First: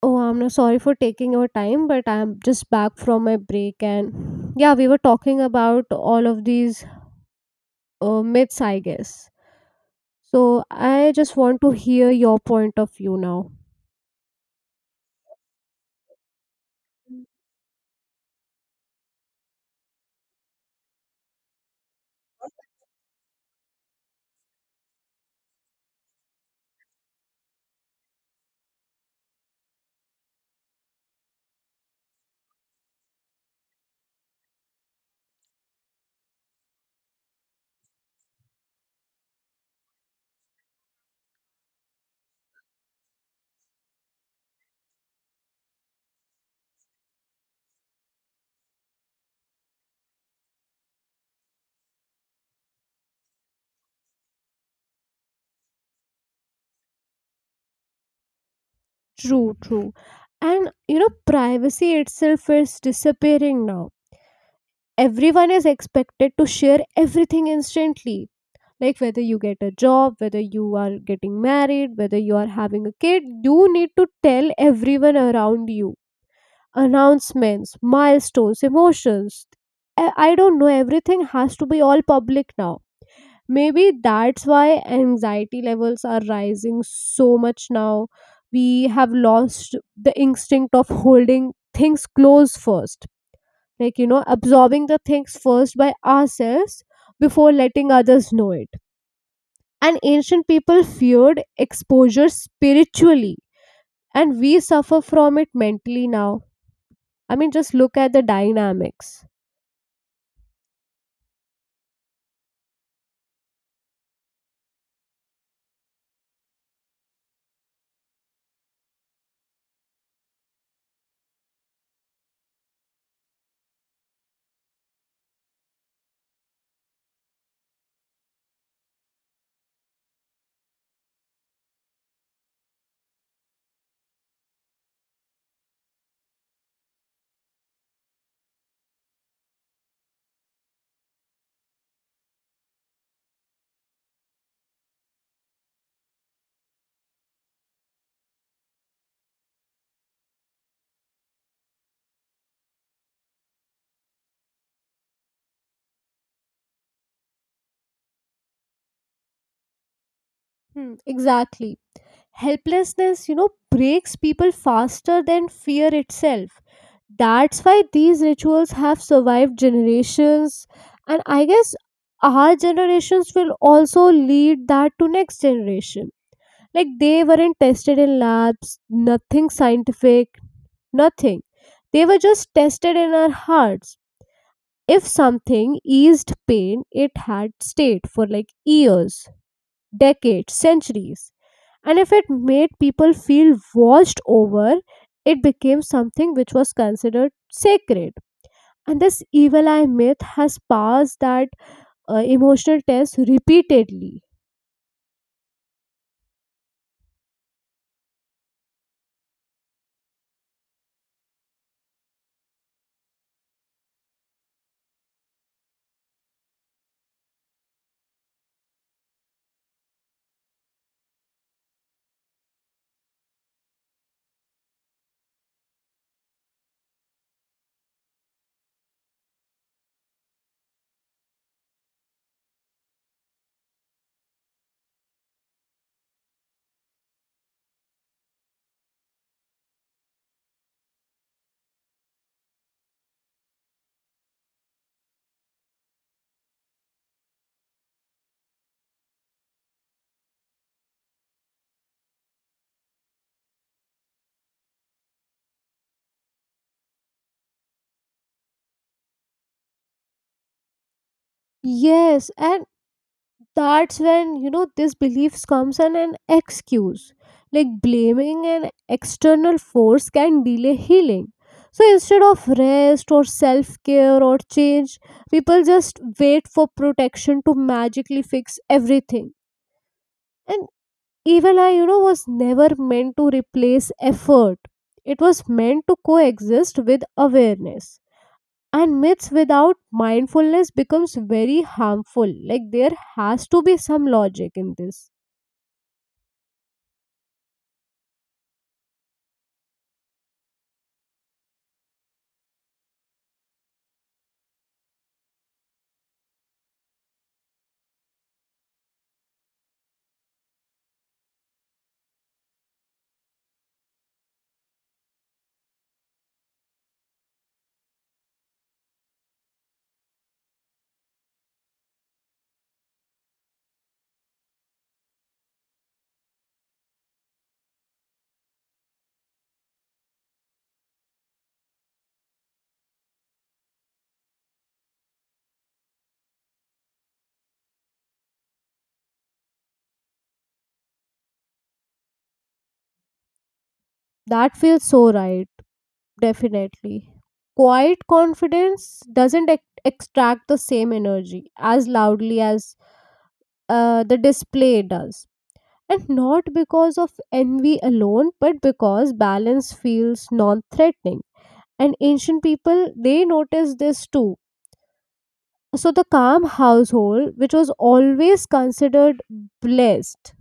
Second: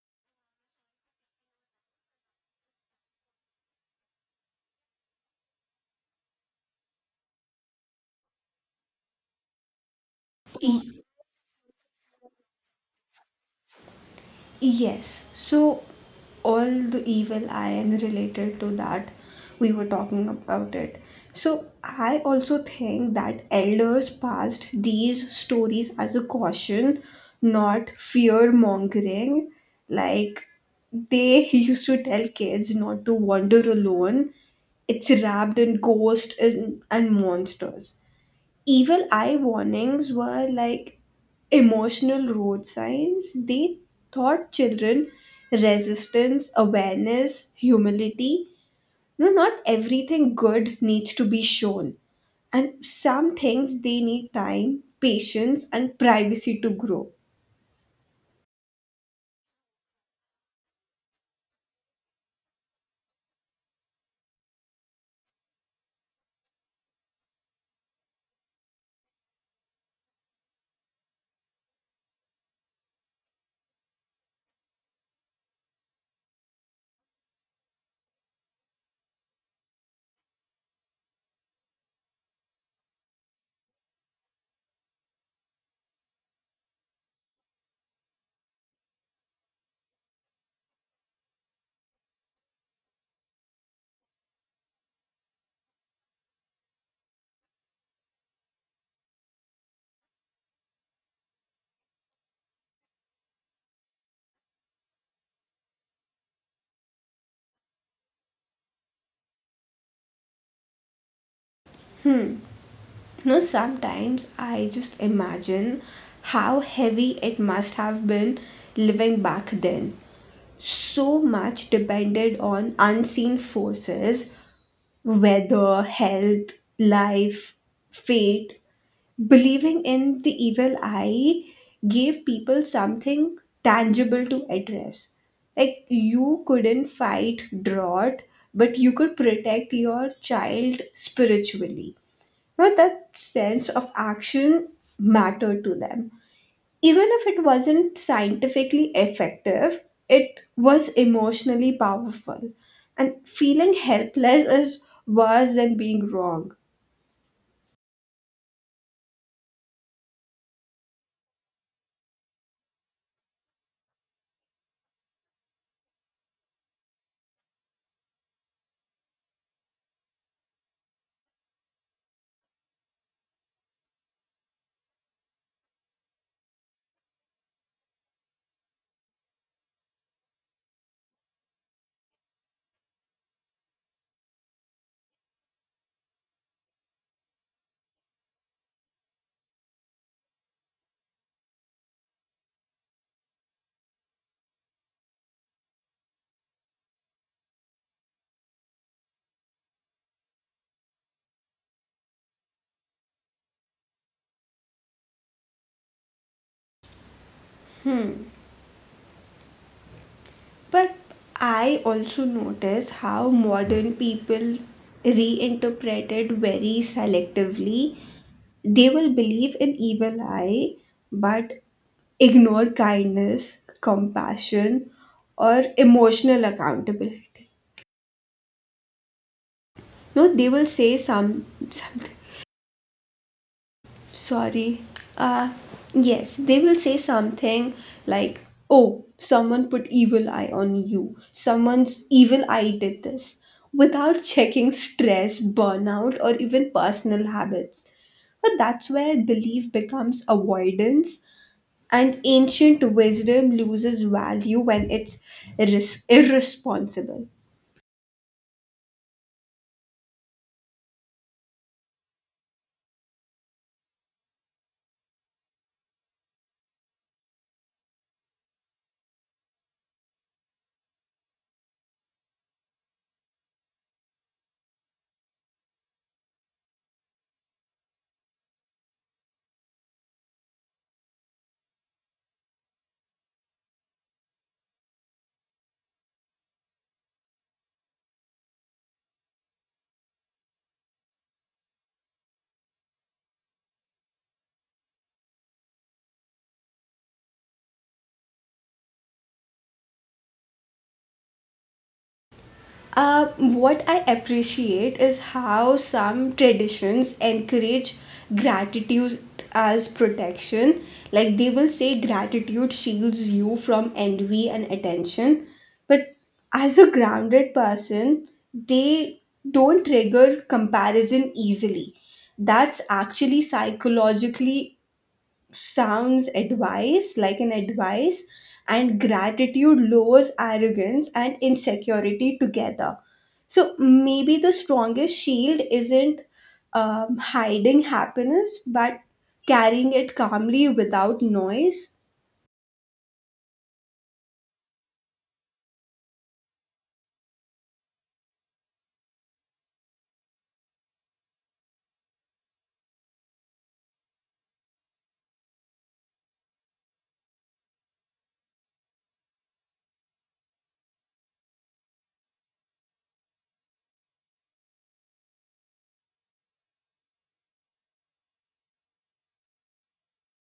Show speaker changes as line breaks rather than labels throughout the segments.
Oh, I'm no sorry for taking your time, but I'm just back from my break, and yeah, we were talking about all of these myths, I guess. So
Y-
I just want to hear your point of view now.
yes. So all the evil eye and related to that, we were talking about it. So I also think that elders passed these stories as a caution, not fear mongering. Like they used to tell kids not to wander alone. It's wrapped in ghosts and monsters. Evil eye warnings were like emotional road signs. They taught children resistance, awareness, humility. No, not everything good needs to be shown. And some things they need time, patience, and privacy to grow.
True, true. And you know, privacy itself is disappearing now. Everyone is expected to share everything instantly. Like whether you get a job, whether you are getting married, whether you are having a kid, you need to tell everyone around you announcements, milestones, emotions. I don't know, everything has to be all public now. Maybe that's why anxiety levels are rising so much now. We have lost the instinct of holding things close first, like, you know, absorbing the things first by ourselves before letting others know it. And ancient people feared exposure spiritually, and we suffer from it mentally now. I mean, just look at the dynamics.
You know, sometimes I just imagine how heavy it must have been living back then. So much depended on unseen forces: weather, health, life, fate. Believing in the evil eye gave people something tangible to address. Like, you couldn't fight drought, but you could protect your child spiritually. Now that sense of action mattered to them, even if it wasn't scientifically effective, it was emotionally powerful. And feeling helpless is worse than being wrong.
Hmm, exactly. Helplessness, you know, breaks people faster than fear itself. That's why these rituals have survived generations. And I guess our generations will also lead that to next generation. Like they weren't tested in labs, nothing scientific, nothing. They were just tested in our hearts. If something eased pain, it had stayed for like years, decades, centuries, and if it made people feel watched over, it became something which was considered sacred, and this evil eye myth has passed that emotional test repeatedly.
But I also notice how modern people reinterpret it very selectively. They will believe in evil eye, but ignore kindness, compassion, or emotional accountability. No, they will say something. Sorry. uh yes, they will say something like, oh, someone put evil eye on you, someone's evil eye did this, without checking stress, burnout, or even personal habits. But that's where belief becomes avoidance, and ancient wisdom loses value when it's irresponsible.
Yes, and that's when, you know, this beliefs comes and an excuse. Like blaming an external force can delay healing, so instead of rest or self care or change, people just wait for protection to magically fix everything. And even I, you know, was never meant to replace effort. It was meant to coexist with awareness. And myths without mindfulness becomes very harmful. Like there has to be some logic in this.
What I appreciate is how some traditions encourage gratitude as protection. Like they will say gratitude shields you from envy and attention. But as a grounded person, they don't trigger comparison easily. That's actually psychologically sounds advice, like an advice. And gratitude lowers arrogance and insecurity together, so maybe the strongest shield isn't hiding happiness, but carrying it calmly without noise.
That feels so right, definitely. Quiet confidence doesn't extract the same energy as loudly as the display does. And not because of envy alone, but because balance feels non threatening. And ancient people, they noticed this too. So the calm household, which was always considered blessed,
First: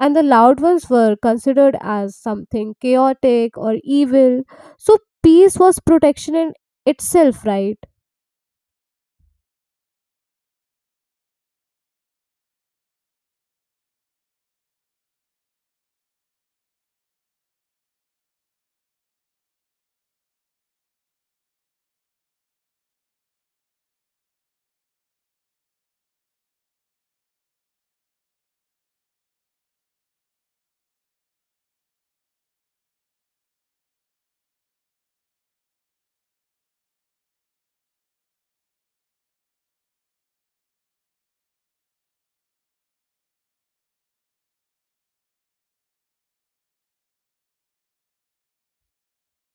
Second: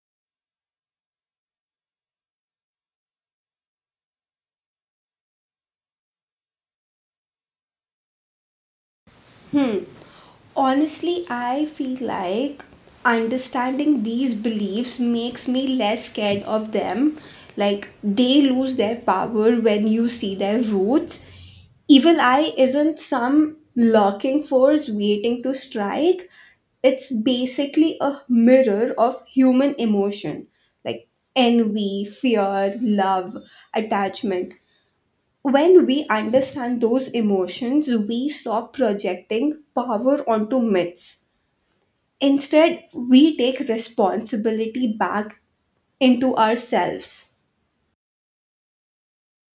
and the loud ones were considered as something chaotic or evil. So peace was protection in itself, right?
Honestly, I feel like understanding these beliefs makes me less scared of them. Like they lose their power when you see their roots. Evil eye isn't some lurking force waiting to strike. It's basically a mirror of human emotion, like envy, fear, love, attachment. When we understand those emotions, we stop projecting power onto myths. Instead, we take responsibility back into ourselves.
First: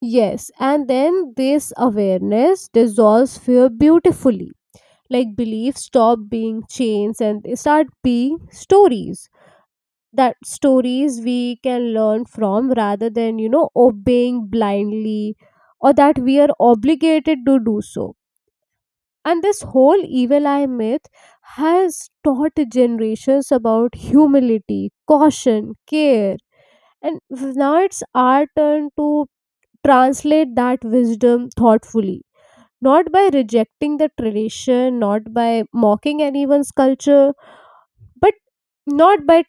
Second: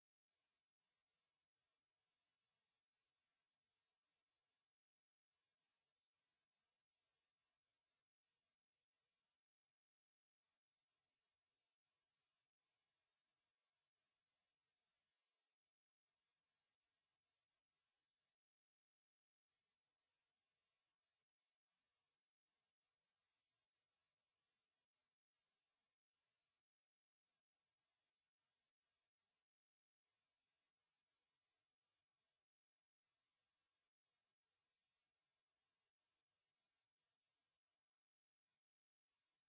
Yes, and then this awareness dissolves fear beautifully. Like beliefs stop being chains and they start being stories, that stories we can learn from rather than, you know, obeying blindly, or that we are obligated to do so. And this whole evil eye myth has taught generations about humility, caution, care. And now it's our turn to translate that wisdom thoughtfully, not by rejecting the tradition, not by mocking anyone's culture, but not by,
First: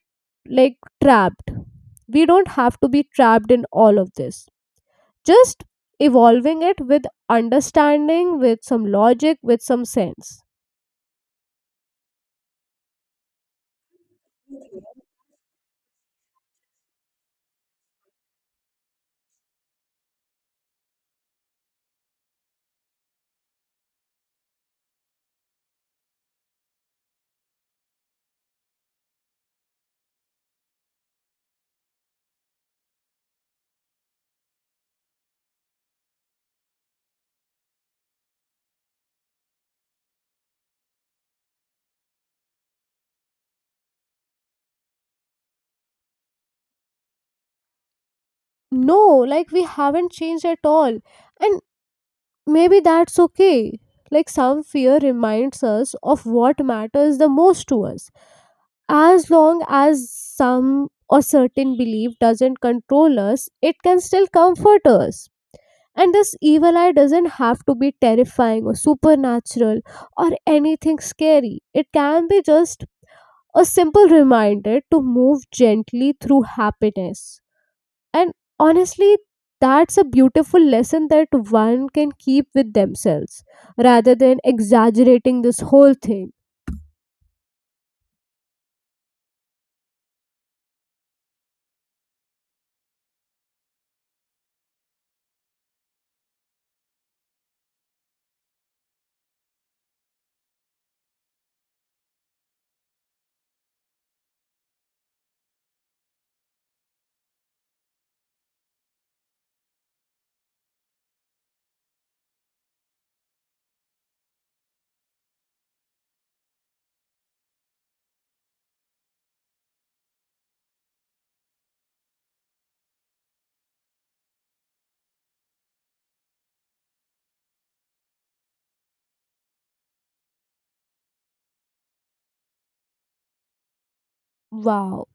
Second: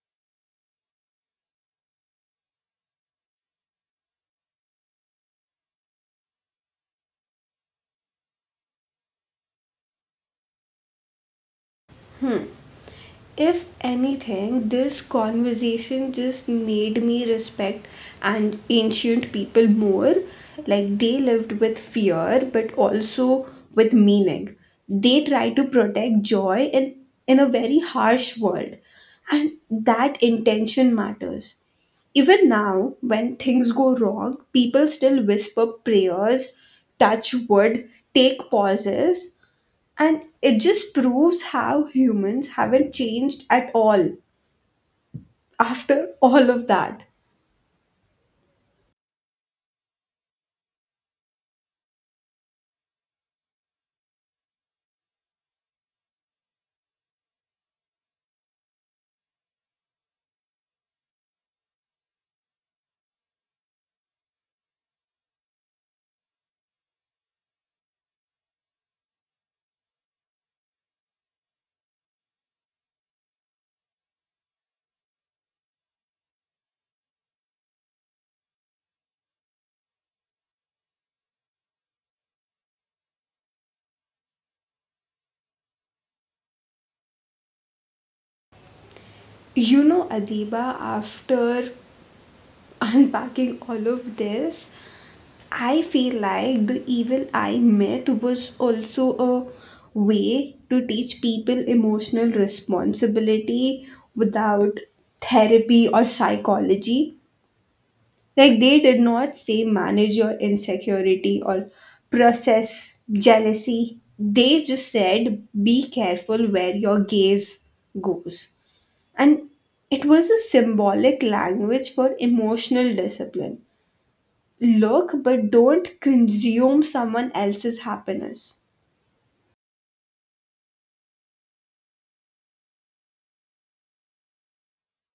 like, trapped, we don't have to be trapped in all of this, just evolving it with understanding, with some logic, with some sense.
If anything, this conversation just made me respect and ancient people more. Like they lived with fear, but also with meaning. They tried to protect joy in a very harsh world, and that intention matters. Even now, when things go wrong, people still whisper prayers, touch wood, take pauses, and it just proves how humans haven't changed at all after all of that.
No, like we haven't changed at all, and maybe that's okay. Like some fear reminds us of what matters the most to us, as long as some or certain belief doesn't control us, it can still comfort us. And this evil eye doesn't have to be terrifying or supernatural or anything scary. It can be just a simple reminder to move gently through happiness. And honestly, that's a beautiful lesson that one can keep with themselves rather than exaggerating this whole thing.
You know, Adiba, after unpacking all of this, I feel like the evil eye myth was also a way to teach people emotional responsibility without therapy or psychology. Like they did not say manage your insecurity or process jealousy. They just said be careful where your gaze goes. And it was a symbolic language for emotional discipline. Look, but don't consume someone else's happiness.
Wow.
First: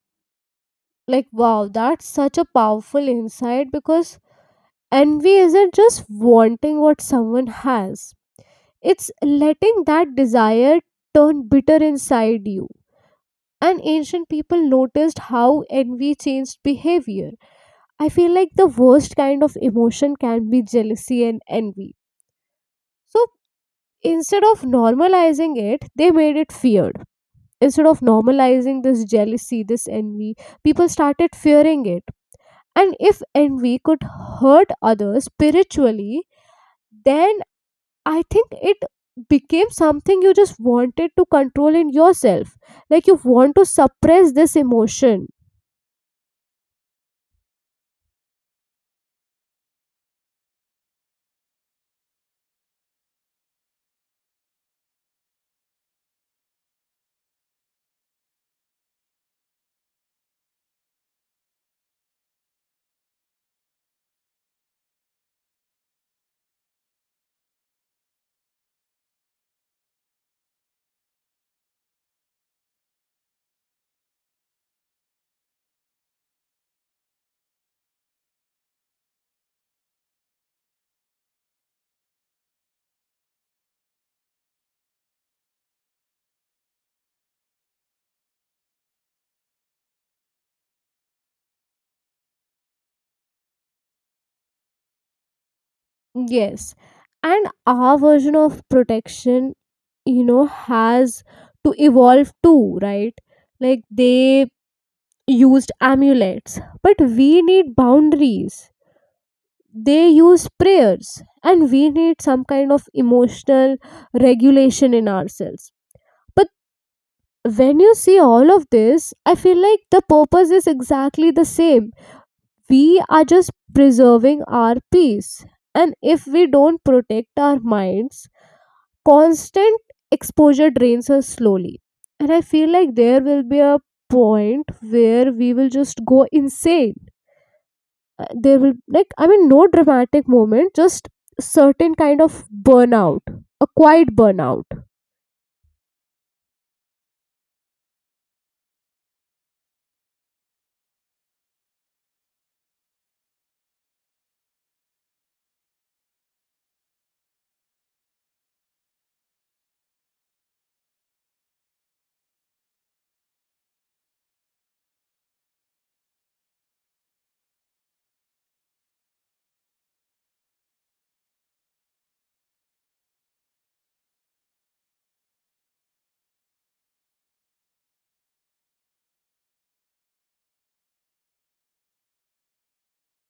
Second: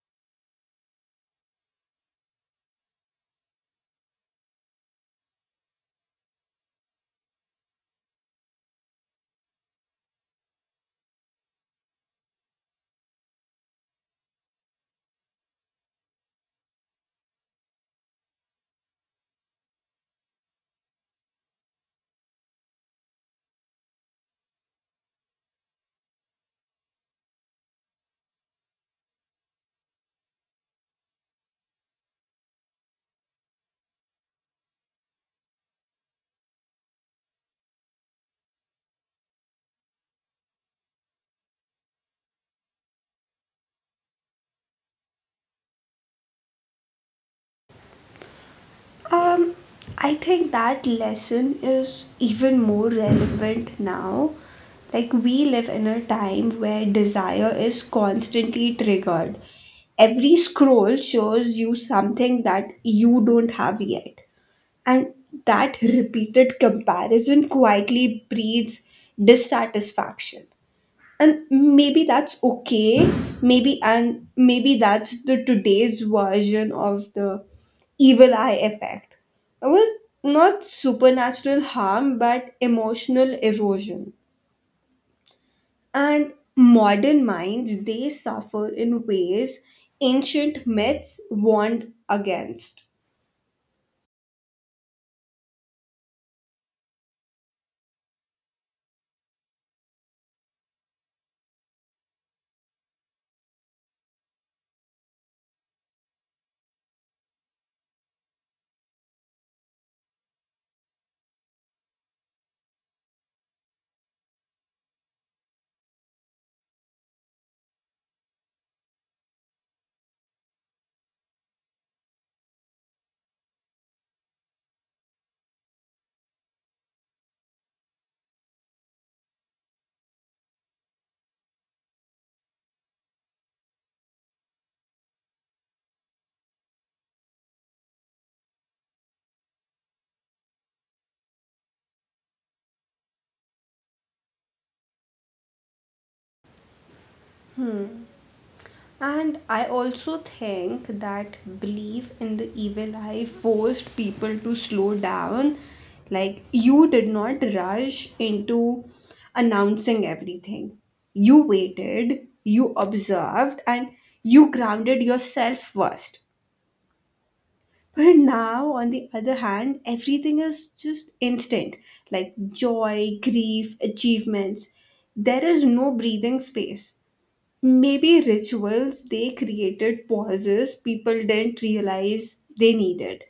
Like, wow, that's such a powerful insight because envy isn't just wanting what someone has. It's letting that desire turn bitter inside you. And ancient people noticed how envy changed behavior. I feel like the worst kind of emotion can be jealousy and envy. So instead of normalizing it, they made it feared. Instead of normalizing this jealousy, this envy, people started fearing it. And if envy could hurt others spiritually, then I think it became something you just wanted to control in yourself. Like you want to suppress this emotion.
Um, I think that lesson is even more relevant now. Like, we live in a time where desire is constantly triggered. Every scroll shows you something that you don't have yet. And that repeated comparison quietly breeds dissatisfaction, and maybe that's okay. Maybe, and maybe that's the today's version of the evil eye effect. It was not supernatural harm, but emotional erosion, and modern minds, they suffer in ways ancient myths warned against.
Yes. And our version of protection, you know, has to evolve too, right? Like they used amulets, but we need boundaries. They use prayers, and we need some kind of emotional regulation in ourselves. But when you see all of this, I feel like the purpose is exactly the same. We are just preserving our peace. And if we don't protect our minds, constant exposure drains us slowly. And I feel like there will be a point where we will just go insane. There will, like, I mean, no dramatic moment, just certain kind of burnout, a quiet burnout.
And I also think that belief in the evil eye forced people to slow down. Like, you did not rush into announcing everything. You waited, you observed, and you grounded yourself first. But now, on the other hand, everything is just instant, like joy, grief, achievements. There is no breathing space. Maybe rituals they created pauses people didn't realize they needed.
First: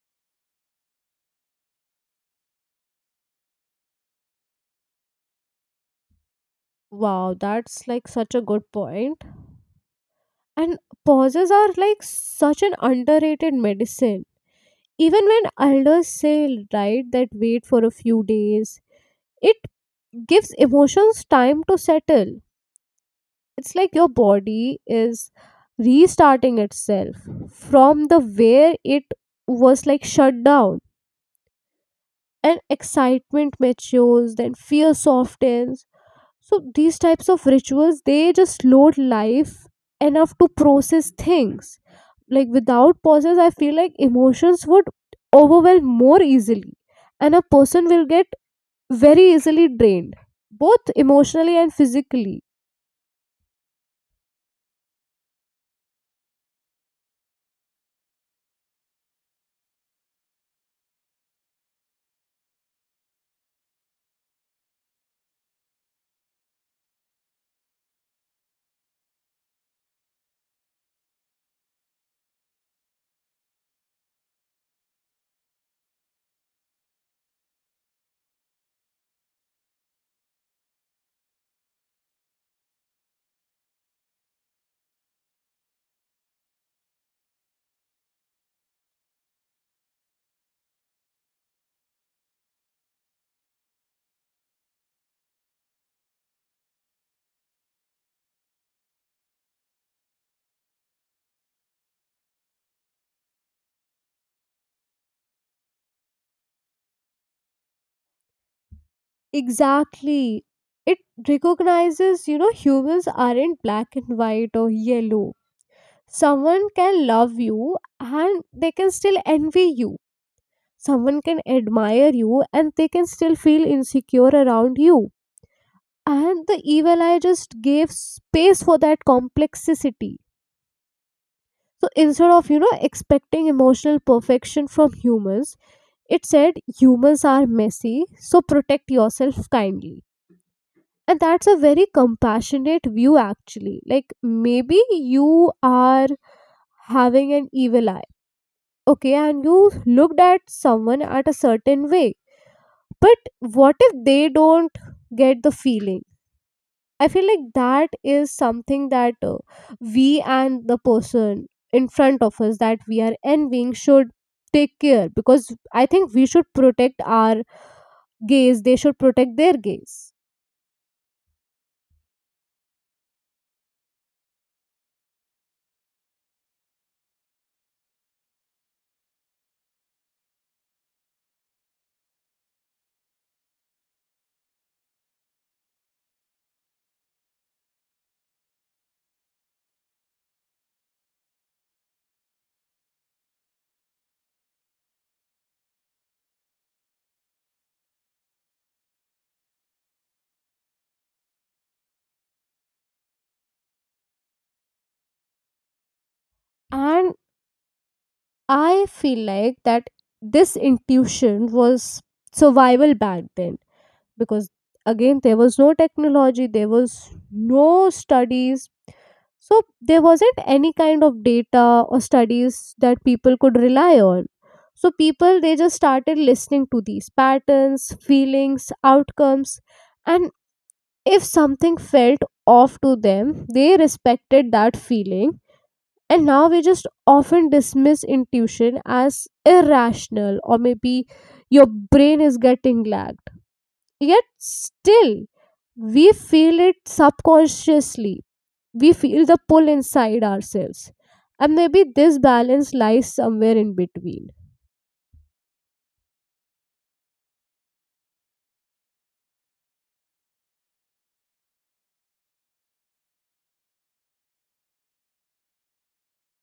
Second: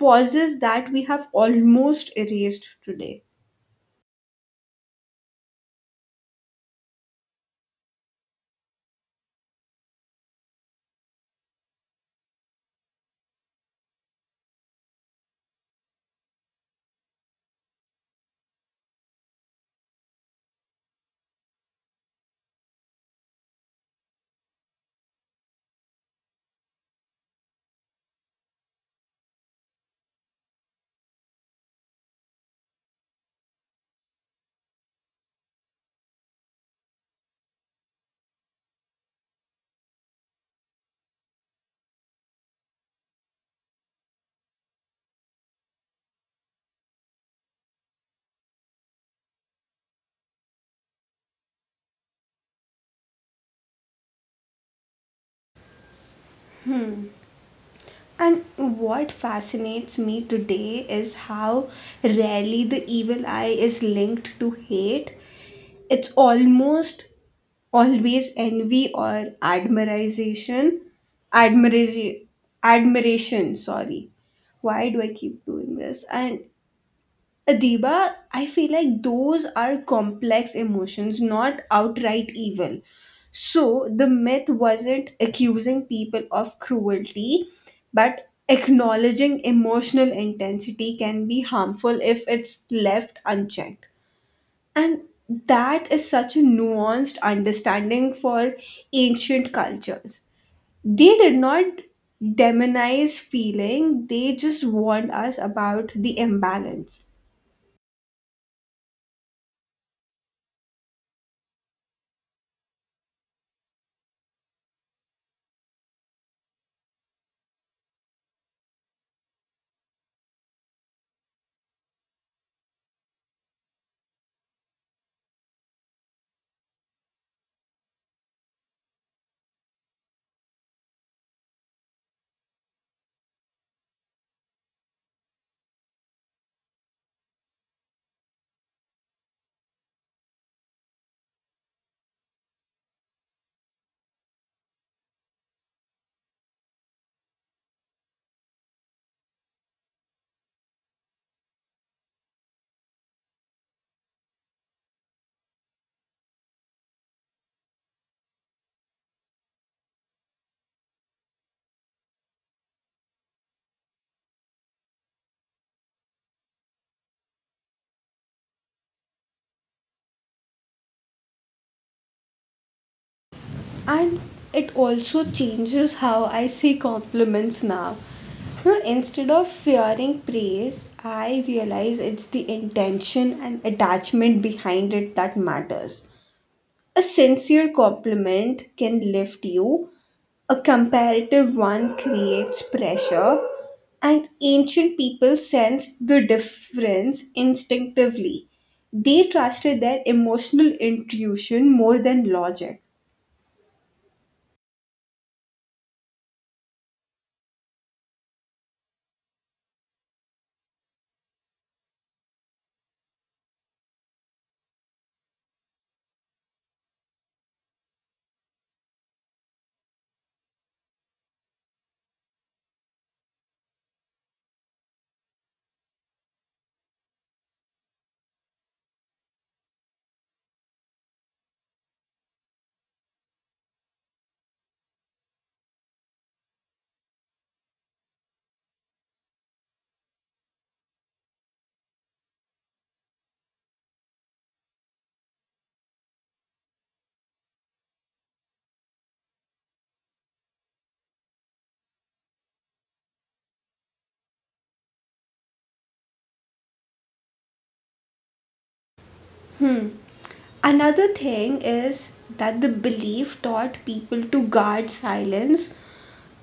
Pauses that we have almost erased today.
Wow, that's like such a good point. And pauses are like such an underrated medicine. Even when elders say, right, that wait for a few days, it gives emotions time to settle. It's like your body is restarting itself from the where it was like shut down. And excitement matures, then fear softens. So these types of rituals, they just load life enough to process things. Like without pauses, I feel like emotions would overwhelm more easily, and a person will get very easily drained, both emotionally and physically.
And what fascinates me today is how rarely the evil eye is linked to hate. It's almost always envy or admiration. Admiration, admiration, sorry. Why do I keep doing this? And Adiba, I feel like those are complex emotions, not outright evil. So the myth wasn't accusing people of cruelty, but acknowledging emotional intensity can be harmful if it's left unchecked. And that is such a nuanced understanding for ancient cultures. They did not demonize feeling, they just warned us about the imbalance.
Exactly. It recognizes, you know, humans aren't black and white or yellow. Someone can love you and they can still envy you. Someone can admire you and they can still feel insecure around you. And the evil eye just gave space for that complexity. So instead of, you know, expecting emotional perfection from humans, it said humans are messy, so protect yourself kindly. And that's a very compassionate view, actually. Like, maybe you are having an evil eye, okay, and you looked at someone at a certain way. But what if they don't get the feeling? I feel like that is something that we and the person in front of us that we are envying should take care, because I think we should protect our gaze, they should protect their gaze.
And it also changes how I see compliments now. You know, instead of fearing praise, I realize it's the intention and attachment behind it that matters. A sincere compliment can lift you, a comparative one creates pressure, and ancient people sensed the difference instinctively. They trusted their emotional intuition more than logic.
And I feel like that this intuition was survival back then, because again there was no technology, there was no studies, so there wasn't any kind of data or studies that people could rely on. So people, they just started listening to these patterns, feelings, outcomes. And if something felt off to them, they respected that feeling. And now we just often dismiss intuition as irrational, or maybe your brain is getting lagged, yet still we feel it subconsciously. We feel the pull inside ourselves. And maybe this balance lies somewhere in between.
Hmm. Another thing is that the belief taught people to guard silence.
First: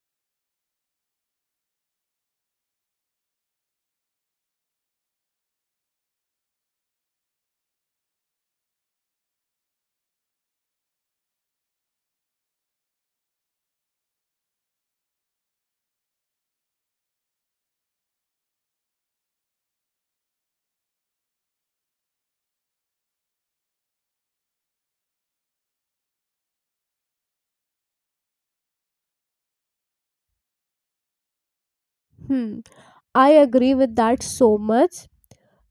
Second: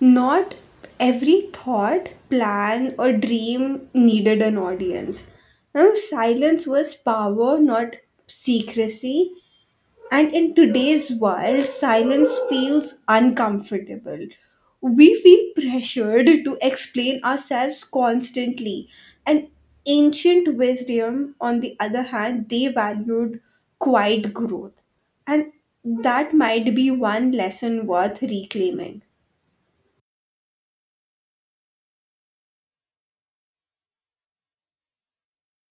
Not every thought, plan, or dream needed an audience. Now, silence was power, not secrecy. And in today's world, silence feels uncomfortable. We feel pressured to explain ourselves constantly. And ancient wisdom, on the other hand, they valued quiet growth. And that might be one lesson worth reclaiming.
Hmm. I agree with that so much.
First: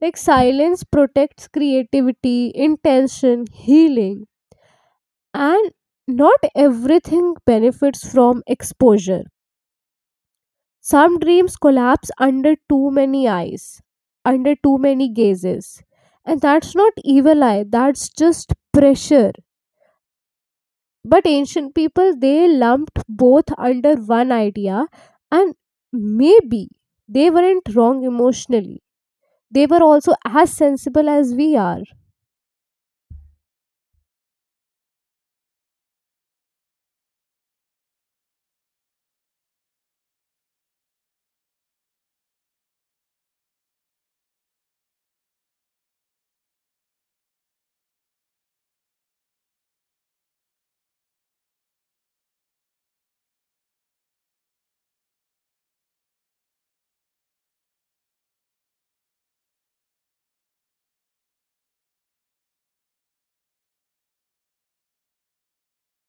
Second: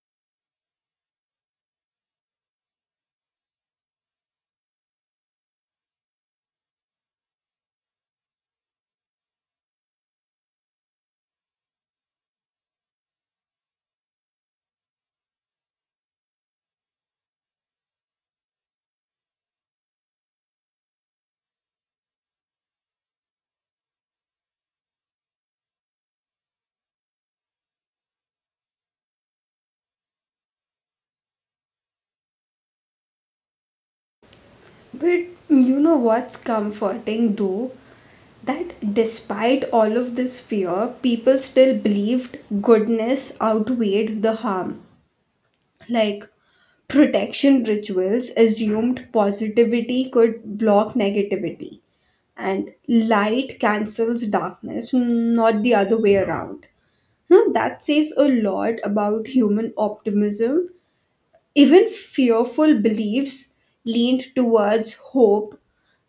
Like silence protects creativity, intention, healing, and not everything benefits from exposure. Some dreams collapse under too many eyes, under too many gazes. And that's not evil eye, that's just pressure. But ancient people, they lumped both under one idea, and maybe they weren't wrong emotionally. They were also as sensible as we are.
But you know what's comforting though? That despite all of this fear, people still believed goodness outweighed the harm. Like protection rituals assumed positivity could block negativity, and light cancels darkness, not the other way around. Now that says a lot about human optimism. Even fearful beliefs leaned towards hope,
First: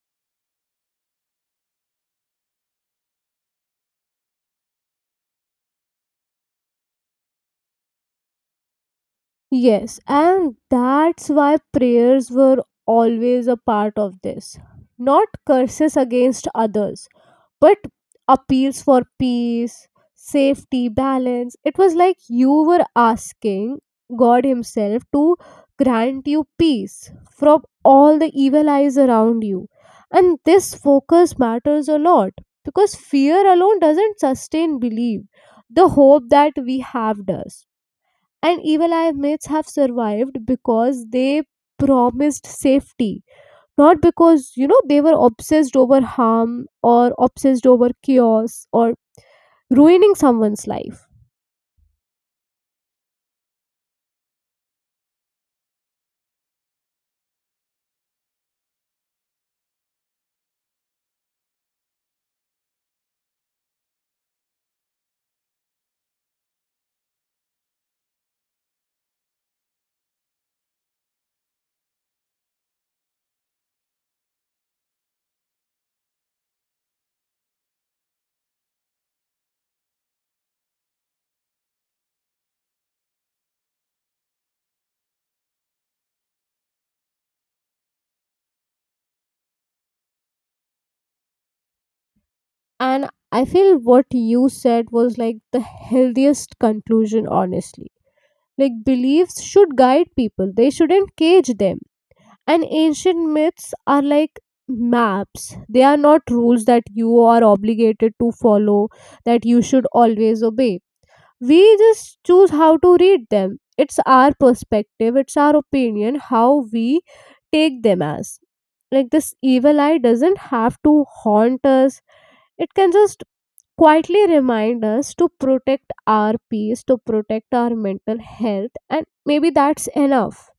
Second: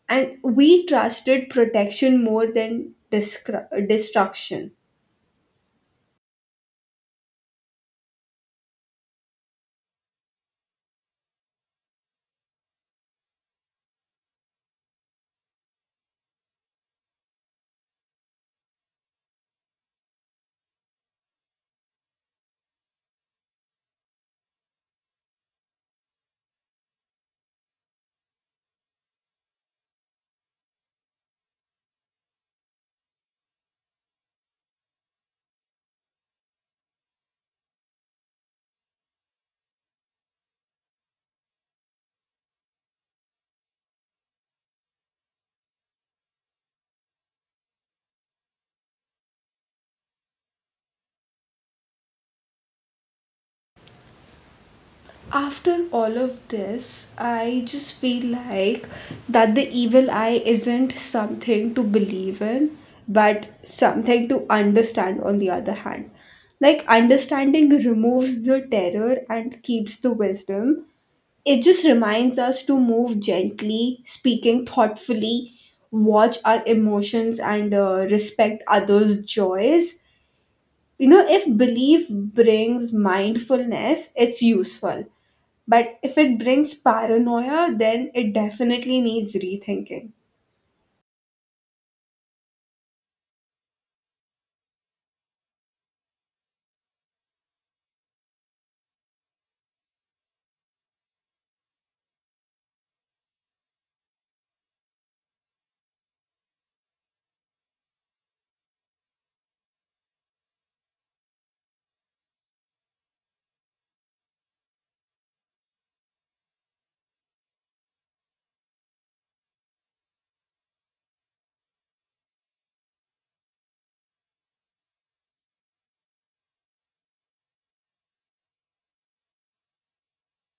and we trusted protection more than destruction.
Yes, and that's why prayers were always a part of this. Not curses against others, but appeals for peace, safety, balance. It was like you were asking God Himself to grant you peace from all the evil eyes around you. And this focus matters a lot, because fear alone doesn't sustain belief. The hope that we have does. And evil eye myths have survived because they promised safety, not because, you know, they were obsessed over harm or obsessed over chaos or ruining someone's life.
After all of this, I just feel like that the evil eye isn't something to believe in, but something to understand on the other hand. Like, understanding removes the terror and keeps the wisdom. It just reminds us to move gently, speaking thoughtfully, watch our emotions, and respect others' joys. You know, if belief brings mindfulness, it's useful, but if it brings paranoia, then it definitely needs rethinking.
And I feel what you said was like the healthiest conclusion, honestly. Like, beliefs should guide people, they shouldn't cage them. And ancient myths are like maps, they are not rules that you are obligated to follow, that you should always obey. We just choose how to read them. It's our perspective, it's our opinion, how we take them as. Like, this evil eye doesn't have to haunt us, it can just quietly remind us to protect our peace, to protect our mental health, and maybe that's enough.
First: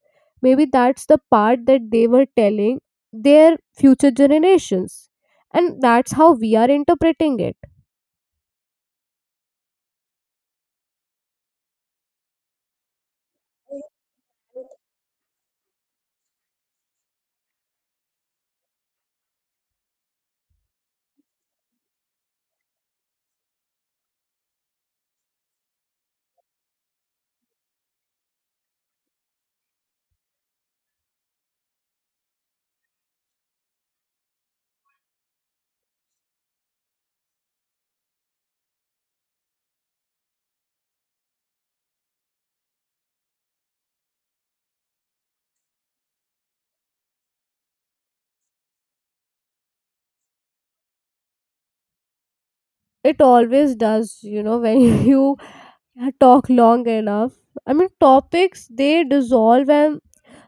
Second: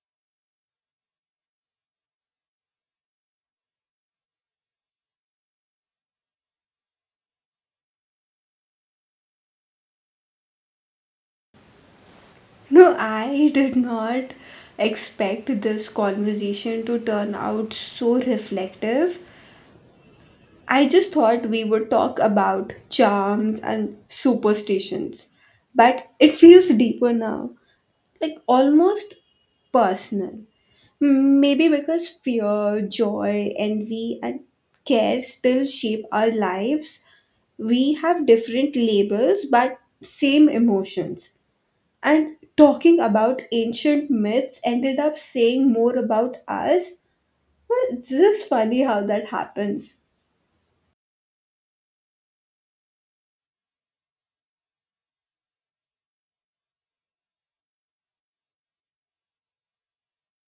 Maybe that's the part that they were telling their future generations. And that's how we are interpreting it.
No, I did not expect this conversation to turn out so reflective. I just thought we would talk about charms and superstitions, but it feels deeper now, like almost personal. Hmm. Maybe because fear, joy, envy, and care still shape our lives, we have different labels but same emotions. And talking about ancient myths ended up saying more about us. Well, it's just funny how that happens.
It always does, you know, when you talk long enough. I mean, topics they dissolve, and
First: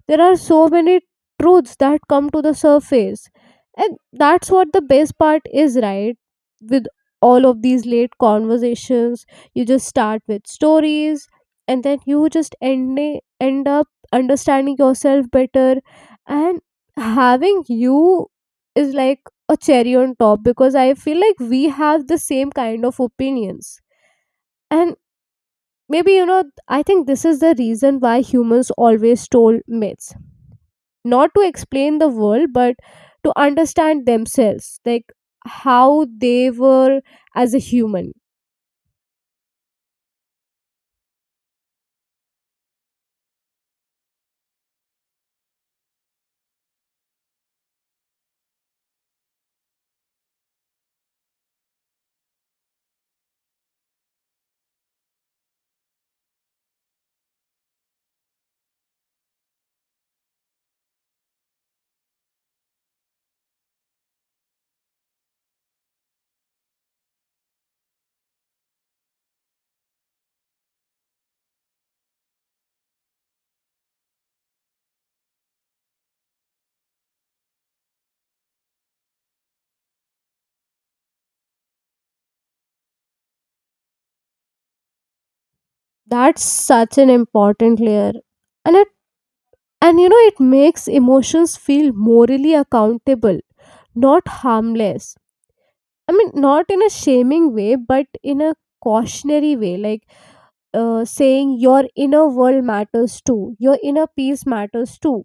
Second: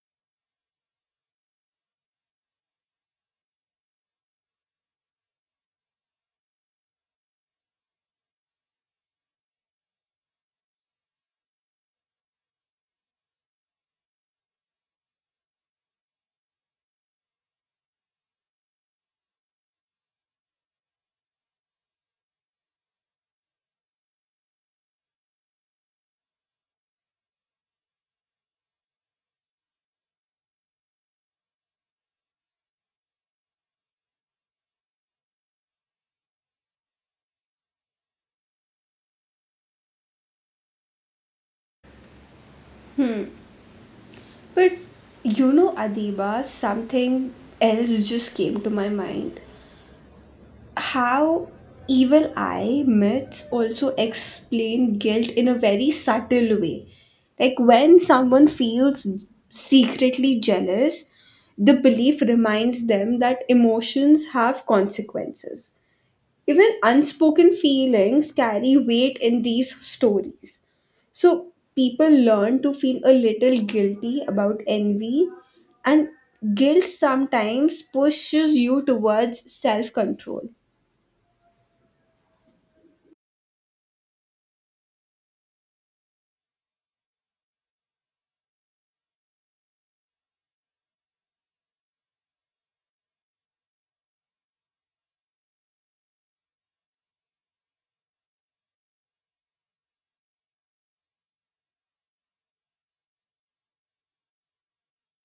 there are so many truths that come to the surface. And that's what the best part is, right? With all of these late conversations, you just start with stories, and then you just end up understanding yourself better. And having you is like a cherry on top, because I feel like we have the same kind of opinions. And maybe, you know, I think this is the reason why humans always told myths, not to explain the world but to understand themselves, like how they were as a human.
But you know, Adiba, something else just came to my mind, how evil eye myths also explain guilt in a very subtle way. Like when someone feels secretly jealous, the belief reminds them that emotions have consequences. Even unspoken feelings carry weight in these stories. So people learn to feel a little guilty about envy, and guilt sometimes pushes you towards self control.
That's such an important layer. And it, and you know, it makes emotions feel morally accountable, not harmless. I mean, not in a shaming way but in a cautionary way, like, saying your inner world matters too, your inner peace matters too.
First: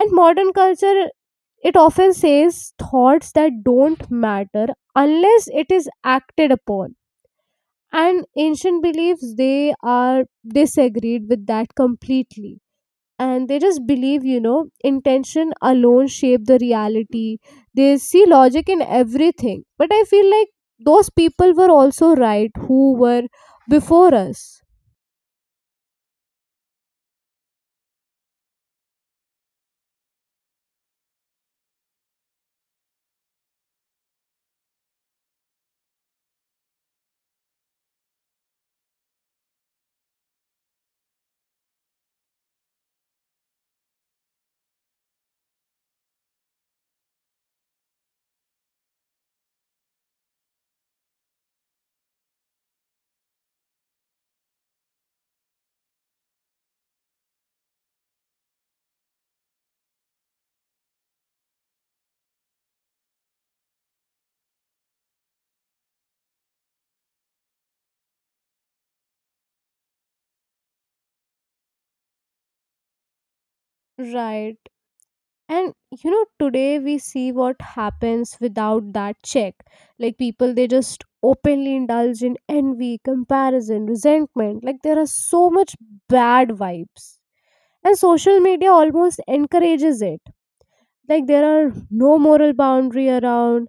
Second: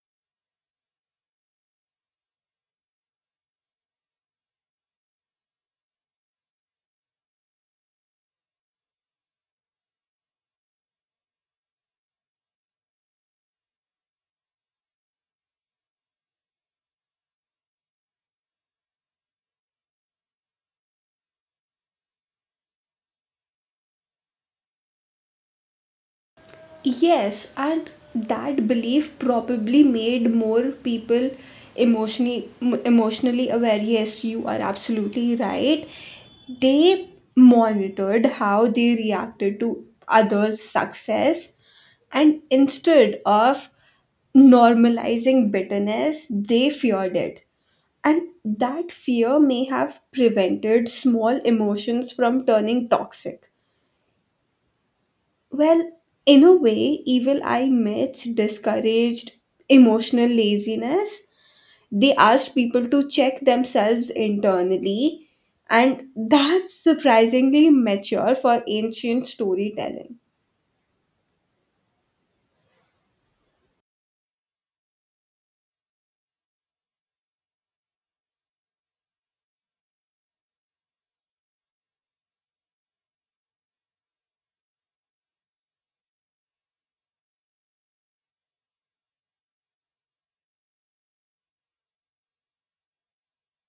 And modern culture, it often says thoughts that don't matter unless it is acted upon. And ancient beliefs, they are disagreed with that completely. And they just believe, you know, intention alone shape the reality. They see logic in everything. But I feel like those people were also right who were before us.
Yes, and that belief probably made more people emotionally emotionally aware. Yes, you are absolutely right. They monitored how they reacted to others' success, and instead of normalizing bitterness, they feared it. And that fear may have prevented small emotions from turning toxic. Well, in a way, evil eye myths discouraged emotional laziness. They asked people to check themselves internally, and that's surprisingly mature for ancient storytelling.
Right. And you know today we see what happens without that check. Like people, they just openly indulge in envy, comparison, resentment, like there are so much bad vibes, and social media almost encourages it. Like there are no moral boundary around,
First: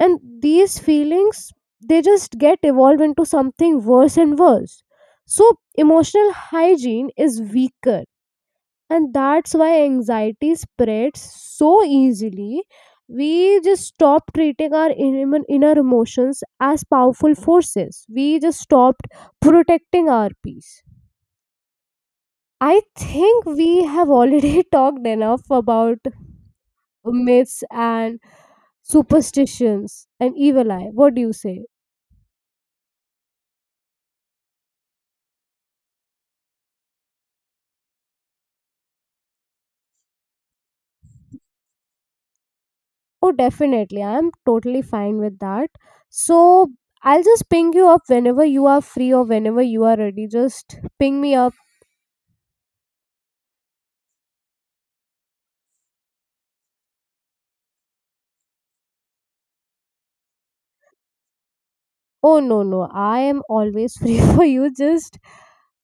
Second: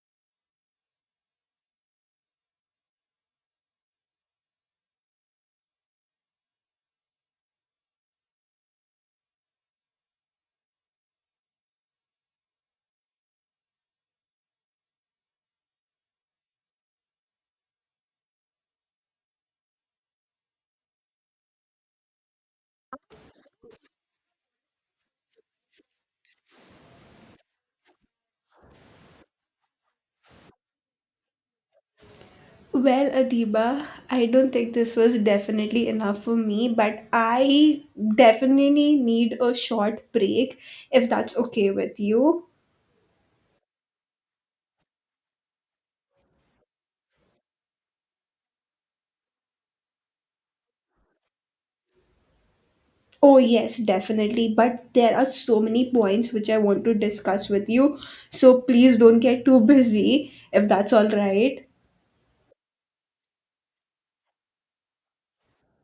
and these feelings, they just get evolved into something worse and worse. So emotional hygiene is weaker, and that's why anxiety spreads so easily. We just stop treating our inner emotions as powerful forces, we just stopped protecting our peace. I think we have already talked enough about myths and superstitions and evil eye, what do you say?
Well, Adiba, I don't think this was definitely enough for me, but I definitely need a short break if that's okay with you.
Oh definitely, I'm totally fine with that. So I'll just ping you up whenever you are free, or whenever you are ready just ping me up.
Oh, yes, definitely. But there are so many points which I want to discuss with you. So please don't get too busy if that's all right.
Oh no no, I am always free for you.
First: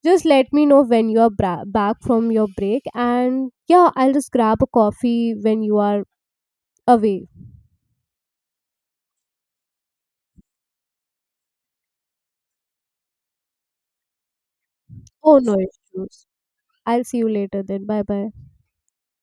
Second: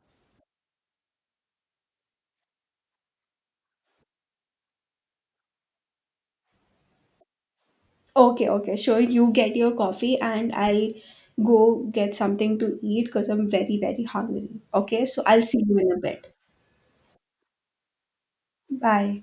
Just let me know when you are back from your break and yeah, I'll just grab a coffee when you are away.
Okay, okay, sure. You get your coffee and I'll go get something to eat because I'm very, very hungry. Okay, so
Oh
I'll
no
see you in a
issues.
bit.
I'll see you later then. Bye bye.
Bye.